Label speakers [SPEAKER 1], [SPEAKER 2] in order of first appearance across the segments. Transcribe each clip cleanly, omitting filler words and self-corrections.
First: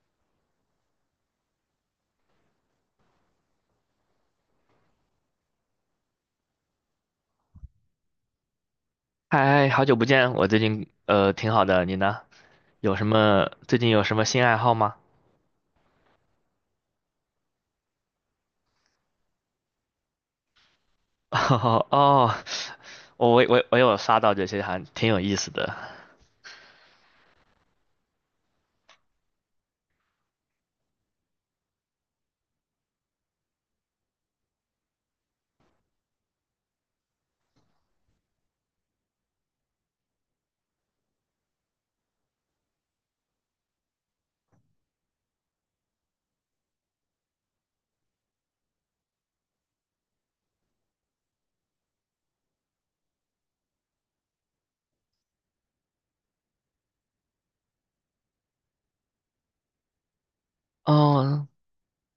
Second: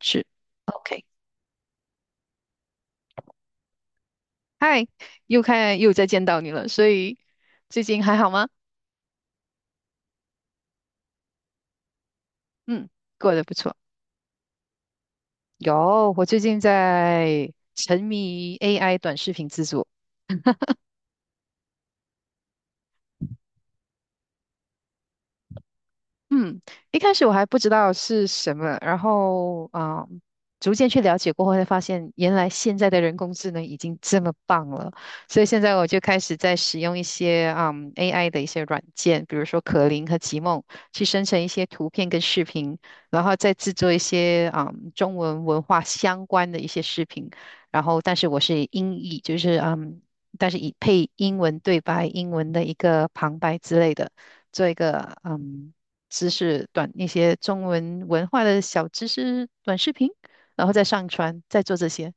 [SPEAKER 1] 是，OK，嗨，又再见到你了，所以最近还好吗？
[SPEAKER 2] 嗨，好久不见，我最近挺好的，你呢？
[SPEAKER 1] 嗯，
[SPEAKER 2] 有什
[SPEAKER 1] 过得
[SPEAKER 2] 么
[SPEAKER 1] 不错。
[SPEAKER 2] 最近有什么新爱好吗？
[SPEAKER 1] 有，我最近在沉迷 AI 短视频制作。
[SPEAKER 2] 哈哈哦，我有刷到这些，还挺有意思的。
[SPEAKER 1] 嗯，一开始我还不知道是什么，然后逐渐去了解过后，才发现原来现在的人工智能已经这么棒了。所以现在我就开始在使用一些AI 的一些软件，比如说可灵和极梦，去生成一些图片跟视频，然后再制作一些中文文化相关的一些视频。然后，但是我是英译，就是但是以配英文对白、英文的一个旁白之类的。做一个知识短那些中文文化的小知识短视频，然后再上传，
[SPEAKER 2] 哦，
[SPEAKER 1] 再做这些。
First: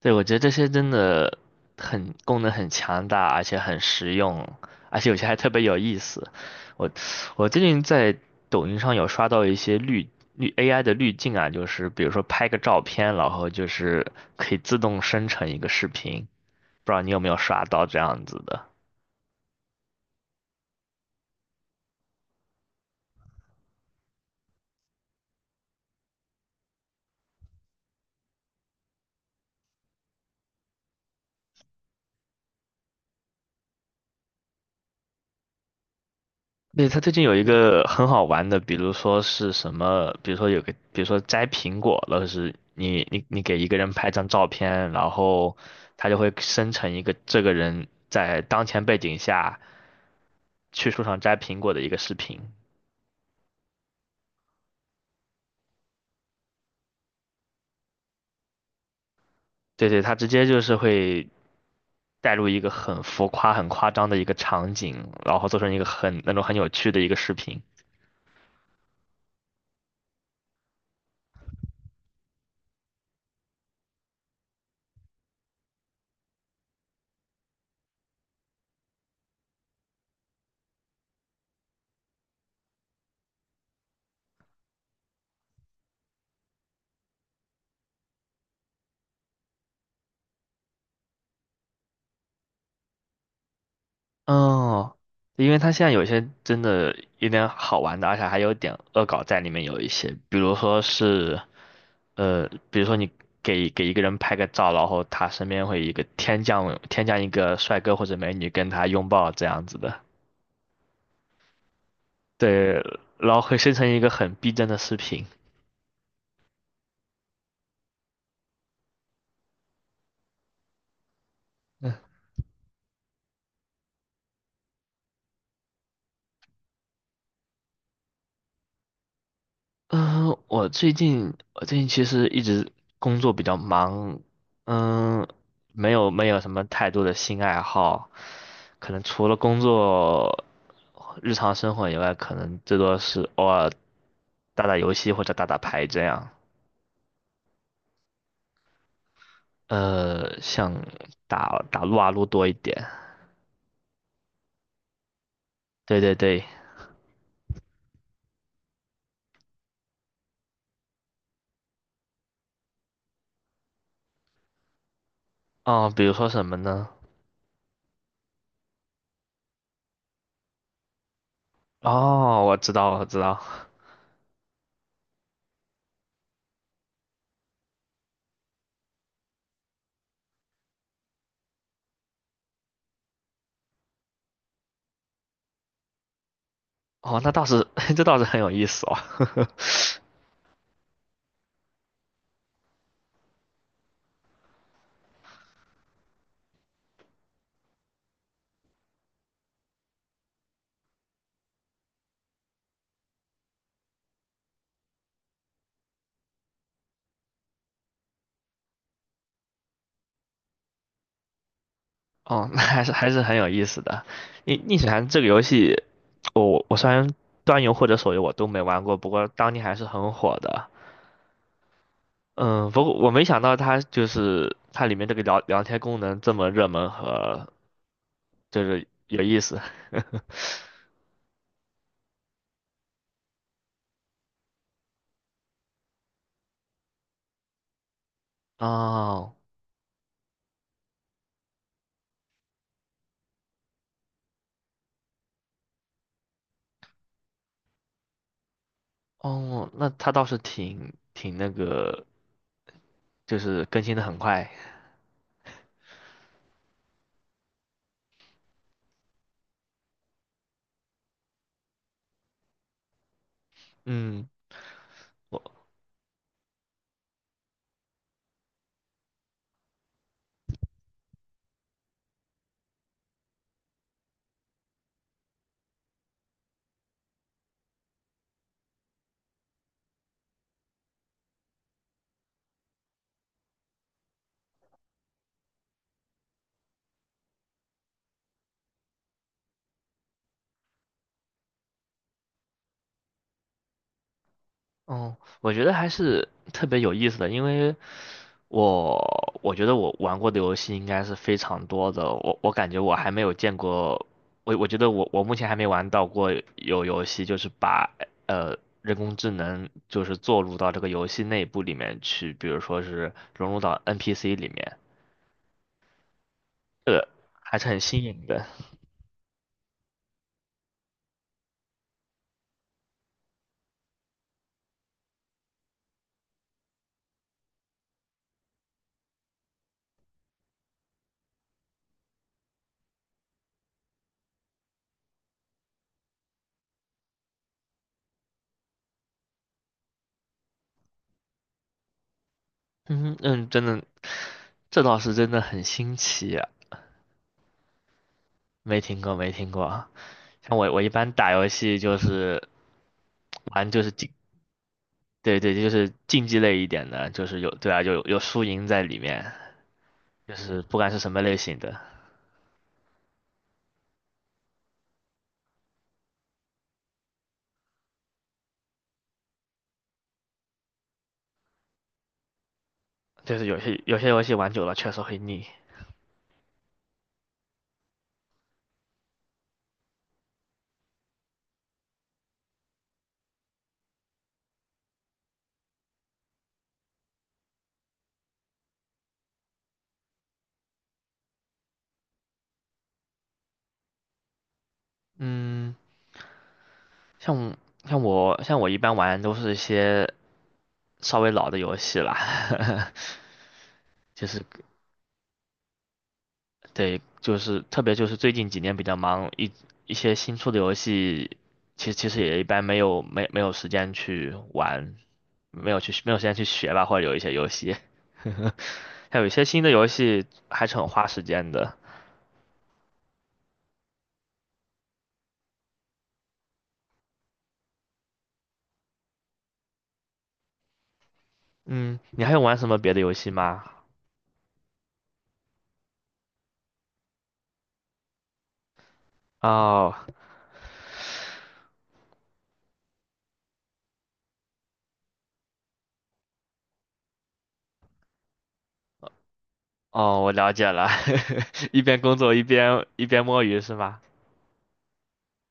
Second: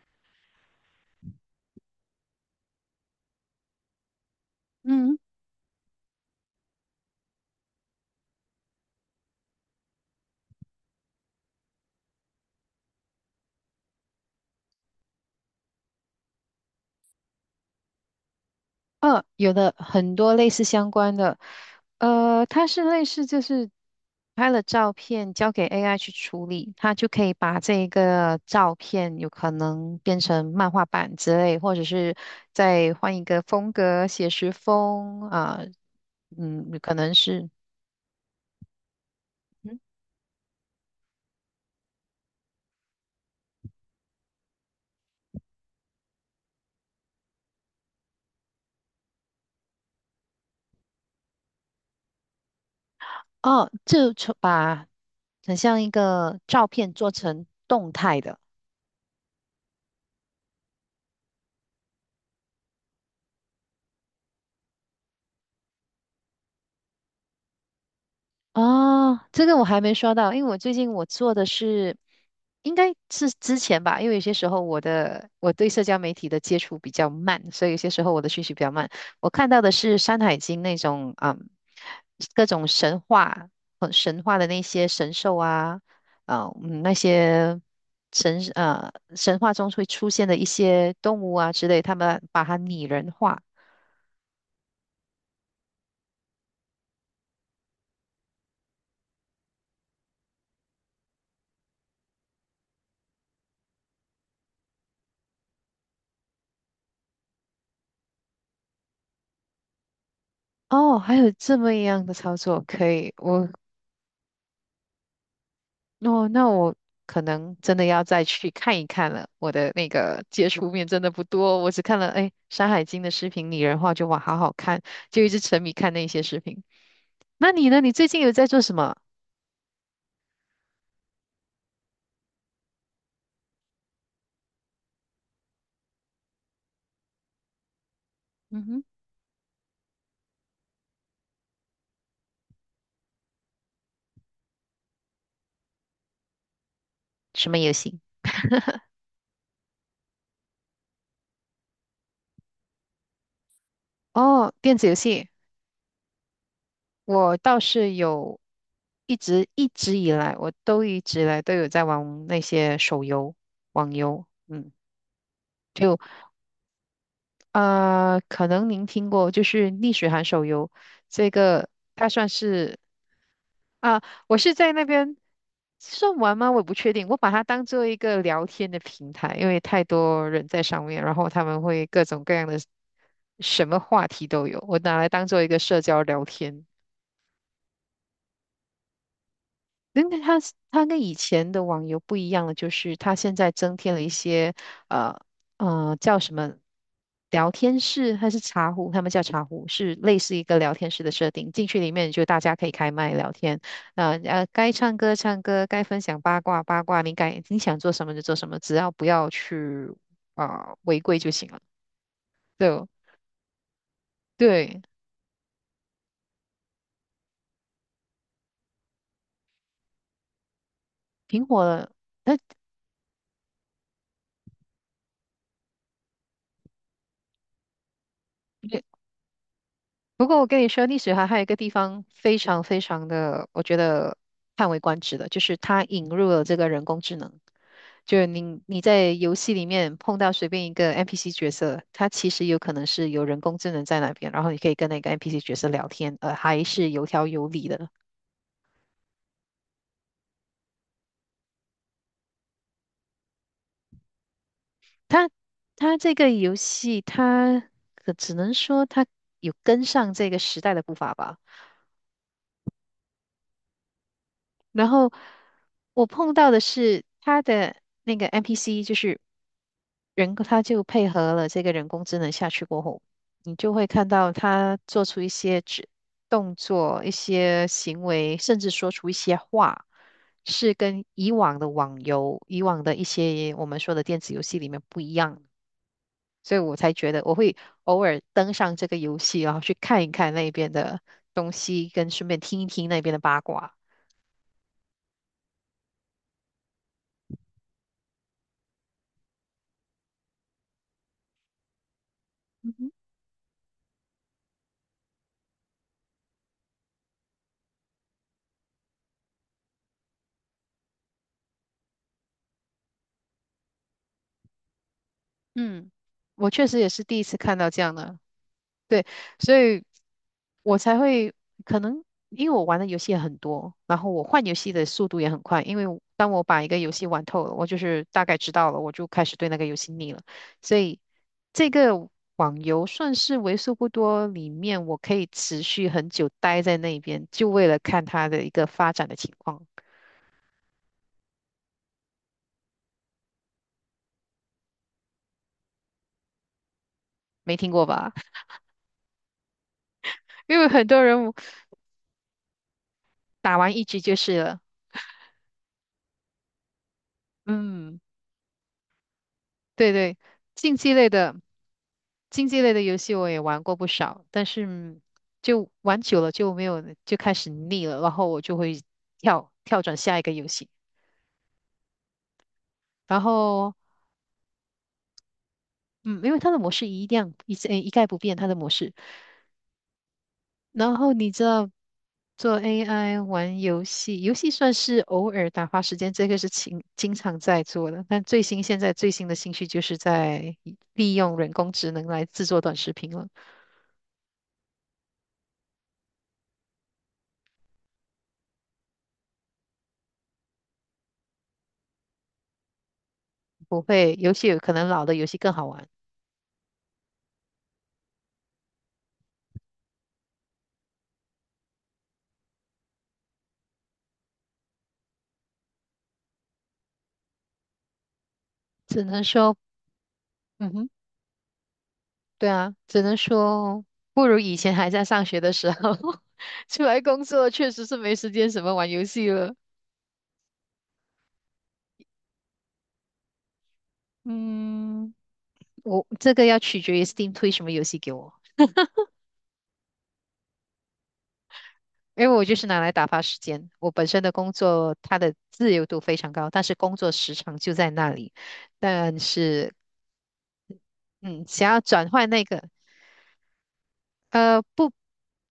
[SPEAKER 2] 对，我觉得这些真的很功能很强大，而且很实用，而且
[SPEAKER 1] 嗯，
[SPEAKER 2] 有些还特别有意思。我我最近在抖音上有刷到一些AI 的滤镜啊，就是比如说拍个照片，然后就是可以自动生成一个视频，不知道你有没有刷到这样子的？
[SPEAKER 1] 有的很多类似相关的，它是类似就是拍了照片交给 AI 去处理，它就可以把这个照片有可能变成漫画版之类，或者是再换一个风格，写实风啊，嗯，
[SPEAKER 2] 对，
[SPEAKER 1] 可
[SPEAKER 2] 它最
[SPEAKER 1] 能
[SPEAKER 2] 近有一
[SPEAKER 1] 是。
[SPEAKER 2] 个很好玩的，比如说是什
[SPEAKER 1] 嗯
[SPEAKER 2] 么，比如说有个，比如说摘苹果了，是你给一个人拍张照片，然后他就会生成一个这个人在当前背景下去树上摘苹果的一个视频。
[SPEAKER 1] 哦，把很像一个照片做成动态的。
[SPEAKER 2] 对对，他直接就是会带入一个很浮夸、很夸张的一个场景，然后做成一个很那种很有趣的一个视频。
[SPEAKER 1] 哦，这个我还没刷到，因为我最近我做的是，应该是之前吧，因为有些时候我对社交媒体的接触比较慢，所以有些时候我的讯息比较慢。我看到的是《山海经》那种，嗯，各种神话，神话的那些神兽啊，那些神话中会出现的一些动物啊之类，他们把它拟人化。
[SPEAKER 2] 哦，因为他现在有些真的有点好玩的，而且还有点恶搞在里面，有一些，比如说是比如说你给一个人拍个照，然后他身边会有一个天降一个帅哥或者美女跟他拥抱这样子的，
[SPEAKER 1] 哦，还有这么一样的操作，
[SPEAKER 2] 对，
[SPEAKER 1] 可以，
[SPEAKER 2] 然后会生成一个很逼真的视频。
[SPEAKER 1] 哦，那我可能真的要再去看一看了。我的那个接触面真的不多，我只看了哎《山海经》的视频，拟人化就哇好好看，就一直沉迷看那些视频。那你呢？你最近有在做什么？
[SPEAKER 2] 嗯，我最近其实一直工作比较忙，嗯，没有什么太多的新爱好，
[SPEAKER 1] 嗯哼，
[SPEAKER 2] 可能除了工作，日常生活以外，可能最多是偶尔打打游戏或者打打牌这样。
[SPEAKER 1] 什么游戏？
[SPEAKER 2] 像打打撸啊撸多一点。
[SPEAKER 1] 哦，电子游戏，
[SPEAKER 2] 对对对，
[SPEAKER 1] 我倒是有一直一直以来，我都一直以来都有在玩那些手游、网游。嗯，
[SPEAKER 2] 哦，比如说什么呢？
[SPEAKER 1] 可能您听过，就是逆水寒手游，这个它算
[SPEAKER 2] 哦，我知
[SPEAKER 1] 是。
[SPEAKER 2] 道我知道，
[SPEAKER 1] 啊，我是在那边算玩吗？我也不确定。我把它当做一个聊天的平台，因为太多人在上面，然后他们会各种各样的什么话题都有，我拿来当做一个社交聊天。
[SPEAKER 2] 哦，那倒是 这倒是很有意思哦。
[SPEAKER 1] 那个 它跟以前的网游不一样的，就是它现在增添了一些呃叫什么聊天室还是茶壶，他们叫茶壶，是类似一个聊天室的设定。进去里面就大家可以开麦聊天，那该唱歌唱歌，该分享八卦八卦，你该你想做什么就做什么，只要不要去违规就行了。
[SPEAKER 2] 哦，那
[SPEAKER 1] 对
[SPEAKER 2] 还是还是很有意思的。逆逆
[SPEAKER 1] 对，
[SPEAKER 2] 水寒这个游戏，我虽然端游或者手游我都没玩过，不过当年还是很火的。
[SPEAKER 1] 挺火的。它
[SPEAKER 2] 嗯，不过我没想到它就是它里面这个聊天功能这么热门和就是有意思。
[SPEAKER 1] 不 过我跟你说，历史还有一个地方非常非常的，我觉得叹为观止的，就是它引入了这个人工智能。就是你在游
[SPEAKER 2] 哦
[SPEAKER 1] 戏里面碰到随便一个 NPC 角色，它其实有可能是有人工智能在那边，然后你可以跟那个 NPC 角色聊天，还是有条有理的。
[SPEAKER 2] 哦,那它倒是挺挺那个，就是更新的很快。
[SPEAKER 1] 它它这个游戏，它只能说它有跟上这个时代的步伐吧。
[SPEAKER 2] 嗯。
[SPEAKER 1] 然后
[SPEAKER 2] 我。
[SPEAKER 1] 我碰到的是他的那个 NPC，就是人他就配合了这个人工智能下去过后，你就会看到他做出一些动作、一些行为，甚至说出一些话，是跟以往的网游、以往的一些我们说的电子游戏里面不一样的，所以我才觉得我会偶尔登上这个游戏，然后去看一看那边的东西，跟顺便听一听那边的八卦。
[SPEAKER 2] 哦，我觉得还是特别有意思的，因为我我觉得我玩过的游戏应该是非常多的，我感觉我还没有见过，我觉得我目前还没玩到过有游戏就是把呃人工智能就是做入到这个游戏内部里面去，比如说是融入到 NPC 里面，
[SPEAKER 1] 嗯，我确实也是第一次看
[SPEAKER 2] 还是
[SPEAKER 1] 到
[SPEAKER 2] 很
[SPEAKER 1] 这样
[SPEAKER 2] 新
[SPEAKER 1] 的，
[SPEAKER 2] 颖的。
[SPEAKER 1] 对，所以我才会可能因为我玩的游戏也很多，然后我换游戏的速度也很快，因为当我把一个游戏玩透了，我就是大概知道了，我就开始对那个游戏腻了，所以这个网游算是为数不多里面我可以持续很久待在那边，就为了看它的一个发展的情况，
[SPEAKER 2] 嗯嗯，真的，这倒是真的很新奇啊，
[SPEAKER 1] 没听过吧？
[SPEAKER 2] 没听过啊。像
[SPEAKER 1] 因为
[SPEAKER 2] 我
[SPEAKER 1] 很
[SPEAKER 2] 一
[SPEAKER 1] 多
[SPEAKER 2] 般打
[SPEAKER 1] 人
[SPEAKER 2] 游戏就是
[SPEAKER 1] 打
[SPEAKER 2] 玩
[SPEAKER 1] 完
[SPEAKER 2] 就
[SPEAKER 1] 一
[SPEAKER 2] 是
[SPEAKER 1] 局
[SPEAKER 2] 竞。
[SPEAKER 1] 就是了，
[SPEAKER 2] 对对，就是竞技类一点的，就是有，对啊，
[SPEAKER 1] 嗯，
[SPEAKER 2] 有有输赢在里面，
[SPEAKER 1] 对对。
[SPEAKER 2] 就是
[SPEAKER 1] 竞
[SPEAKER 2] 不管
[SPEAKER 1] 技
[SPEAKER 2] 是
[SPEAKER 1] 类
[SPEAKER 2] 什么
[SPEAKER 1] 的。
[SPEAKER 2] 类型的，
[SPEAKER 1] 竞技类的游戏我也玩过不少，但是就玩久了就没有，就开始腻了，然后我就会转下一个游戏。然
[SPEAKER 2] 就是有
[SPEAKER 1] 后，
[SPEAKER 2] 些有些游戏玩久了确实会腻。
[SPEAKER 1] 嗯，因为它的模式一样一直一概不变，它的模式。然后你知道，做 AI 玩游戏，游戏算是偶尔打发时间，这个是经常在做的。但现在最新的兴趣就是在利用人工智能来制作短视频了。
[SPEAKER 2] 嗯，像像我一般玩都是一些稍微老的游戏啦，
[SPEAKER 1] 不会，
[SPEAKER 2] 就
[SPEAKER 1] 游
[SPEAKER 2] 是
[SPEAKER 1] 戏有可能老的游戏更好玩，
[SPEAKER 2] 对，就是特别就是最近几年比较忙，一些新出的游戏，其实也一般没有时间去玩，没有时间去学吧，或者有一些游戏。
[SPEAKER 1] 只
[SPEAKER 2] 还
[SPEAKER 1] 能
[SPEAKER 2] 有一些
[SPEAKER 1] 说。
[SPEAKER 2] 新的游戏还
[SPEAKER 1] 嗯
[SPEAKER 2] 是很
[SPEAKER 1] 哼。
[SPEAKER 2] 花时间的。
[SPEAKER 1] 对啊，只能说不如以前还在上学的时候，出来工作确实是没时间什么玩游戏了。
[SPEAKER 2] 嗯，你还有玩什么别的游戏吗？
[SPEAKER 1] 嗯，我这个要取决于 Steam 推什么游戏给我，
[SPEAKER 2] 哦
[SPEAKER 1] 因为我就是拿来打发时间。我本身的工作它的自由度非常高，但是工作时长就在那里。但是，
[SPEAKER 2] 哦，我了解了，
[SPEAKER 1] 嗯，想 要
[SPEAKER 2] 一边
[SPEAKER 1] 转
[SPEAKER 2] 工
[SPEAKER 1] 换
[SPEAKER 2] 作一
[SPEAKER 1] 那个。
[SPEAKER 2] 边一边摸鱼是吗？
[SPEAKER 1] 不，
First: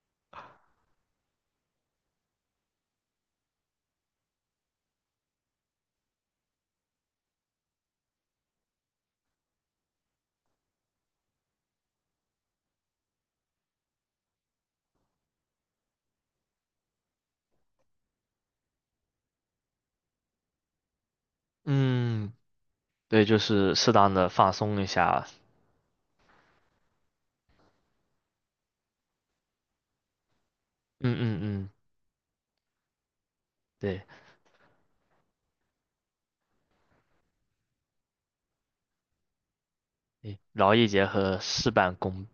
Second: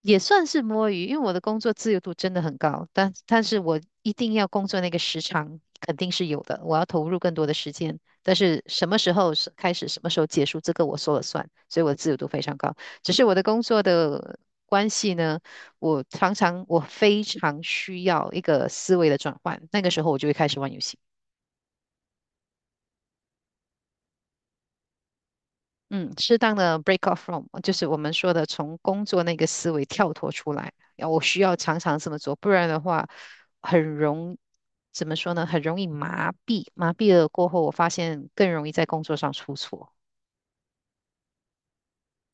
[SPEAKER 1] 也算是摸鱼，因为我的工作自由度真的很高，但是我一定要工作那个时长肯定是有的，我要投入更多的时间，但是什么时候是开始，什么时候结束，这个我说了算，所以我的自由度非常高。只是我的工作的关系呢，我非常需要一个思维的转换，那个时候我就会开始玩游戏。
[SPEAKER 2] 嗯，对，就是适当的放松一下。
[SPEAKER 1] 嗯，适当的 break off from，就是我们说的从工作那个思维跳脱出来。然后
[SPEAKER 2] 嗯
[SPEAKER 1] 我需
[SPEAKER 2] 嗯
[SPEAKER 1] 要
[SPEAKER 2] 嗯，
[SPEAKER 1] 常常这么做，不然的话，很
[SPEAKER 2] 对，
[SPEAKER 1] 容，怎么说呢？很容易麻痹，麻痹了过后，我发现更容易在工作上出错。
[SPEAKER 2] 诶劳逸结合，事半功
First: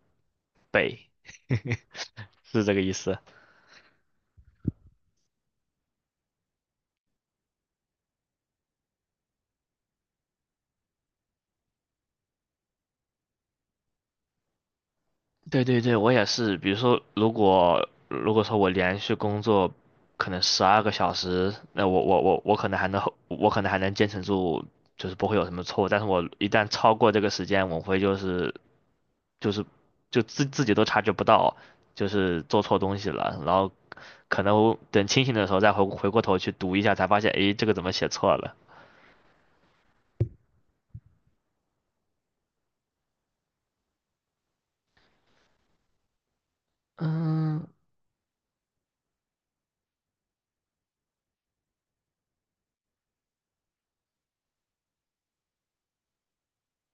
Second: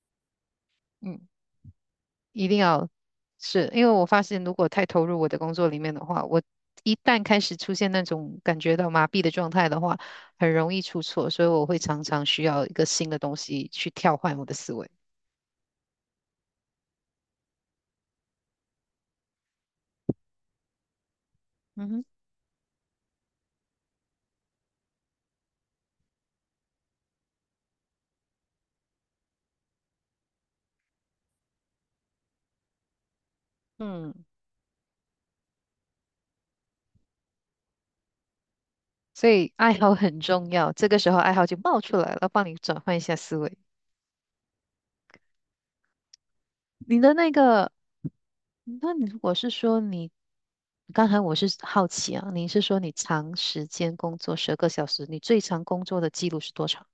[SPEAKER 2] 倍，
[SPEAKER 1] 嗯，一定
[SPEAKER 2] 是这个
[SPEAKER 1] 要。
[SPEAKER 2] 意思。
[SPEAKER 1] 是因为我发现，如果太投入我的工作里面的话，我一旦开始出现那种感觉到麻痹的状态的话，很容易出错，所以我会常常需要一个新的东西去跳换我的思维。
[SPEAKER 2] 对对对，我也是。比如说，如果说我连续工作可能12个小时，那
[SPEAKER 1] 嗯
[SPEAKER 2] 我
[SPEAKER 1] 哼。
[SPEAKER 2] 我我我可能还能我可能还能坚持住，就是不会有什么错误。但是我一旦超过这个时间，我会就是就是就自己都察觉不到，就是做错东西了。然后
[SPEAKER 1] 嗯。
[SPEAKER 2] 可能等清醒的时候再回过头去读一下，才发现，诶，这个怎么写错了？
[SPEAKER 1] 所以爱好很重要，这个时候爱好就冒出来了，帮你转换一下思维。你的那
[SPEAKER 2] 嗯，
[SPEAKER 1] 个，那你如果是说你，刚才我是好奇啊，你是说你长时间工作10个小时，你最长工作的记录是多长？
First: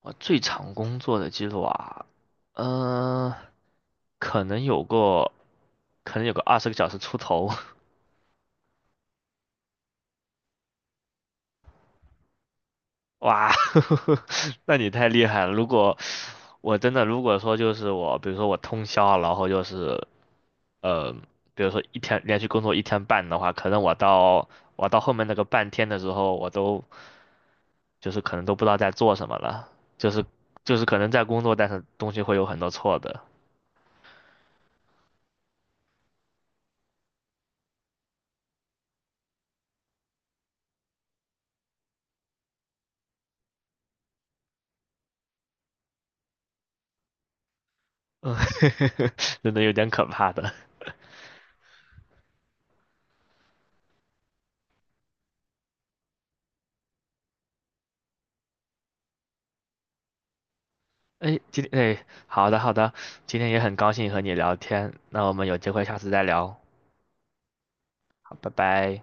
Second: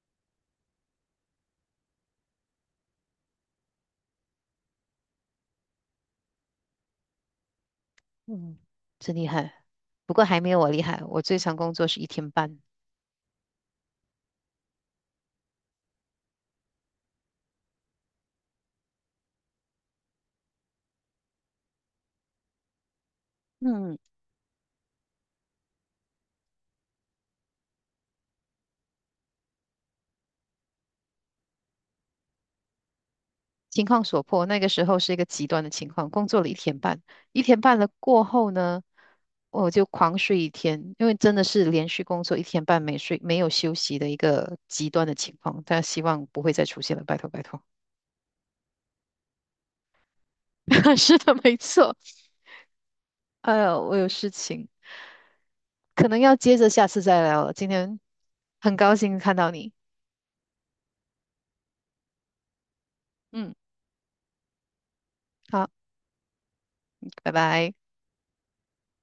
[SPEAKER 2] 我最长工作的记录啊，嗯、可能有过可能有个20个小时出头。
[SPEAKER 1] 嗯，真厉害，不过还没有我厉害，我最长工作是一天半。
[SPEAKER 2] 哇，那你太厉害了！如果我真的如果说就是我，比如说我通宵啊，然后就是呃，比如说一天连续工作一天半的话，可能
[SPEAKER 1] 嗯。
[SPEAKER 2] 我到后面那个半天的时候，我都就是可能都不知道在做什么了，就是就是可能在工作，但是东西会有很多错的，
[SPEAKER 1] 情况所迫，那个时候是一个极端的情况，工作了一天半，一天半了过后呢，我就狂睡一天，因为真的是连续工作一天半没睡，没有休息的一个极端的情况，但希望不会再出现了，拜托拜托。
[SPEAKER 2] 嗯，真的有点可怕的。
[SPEAKER 1] 是的，没错。哎呦，我有事情，可能要接着下次再聊了。今天很高兴看到你，
[SPEAKER 2] 哎，今天哎，好的好的，今天
[SPEAKER 1] 嗯，
[SPEAKER 2] 也很高兴和你聊天，那我们有
[SPEAKER 1] 好，
[SPEAKER 2] 机会下次再聊，
[SPEAKER 1] 拜拜。
[SPEAKER 2] 好，拜拜。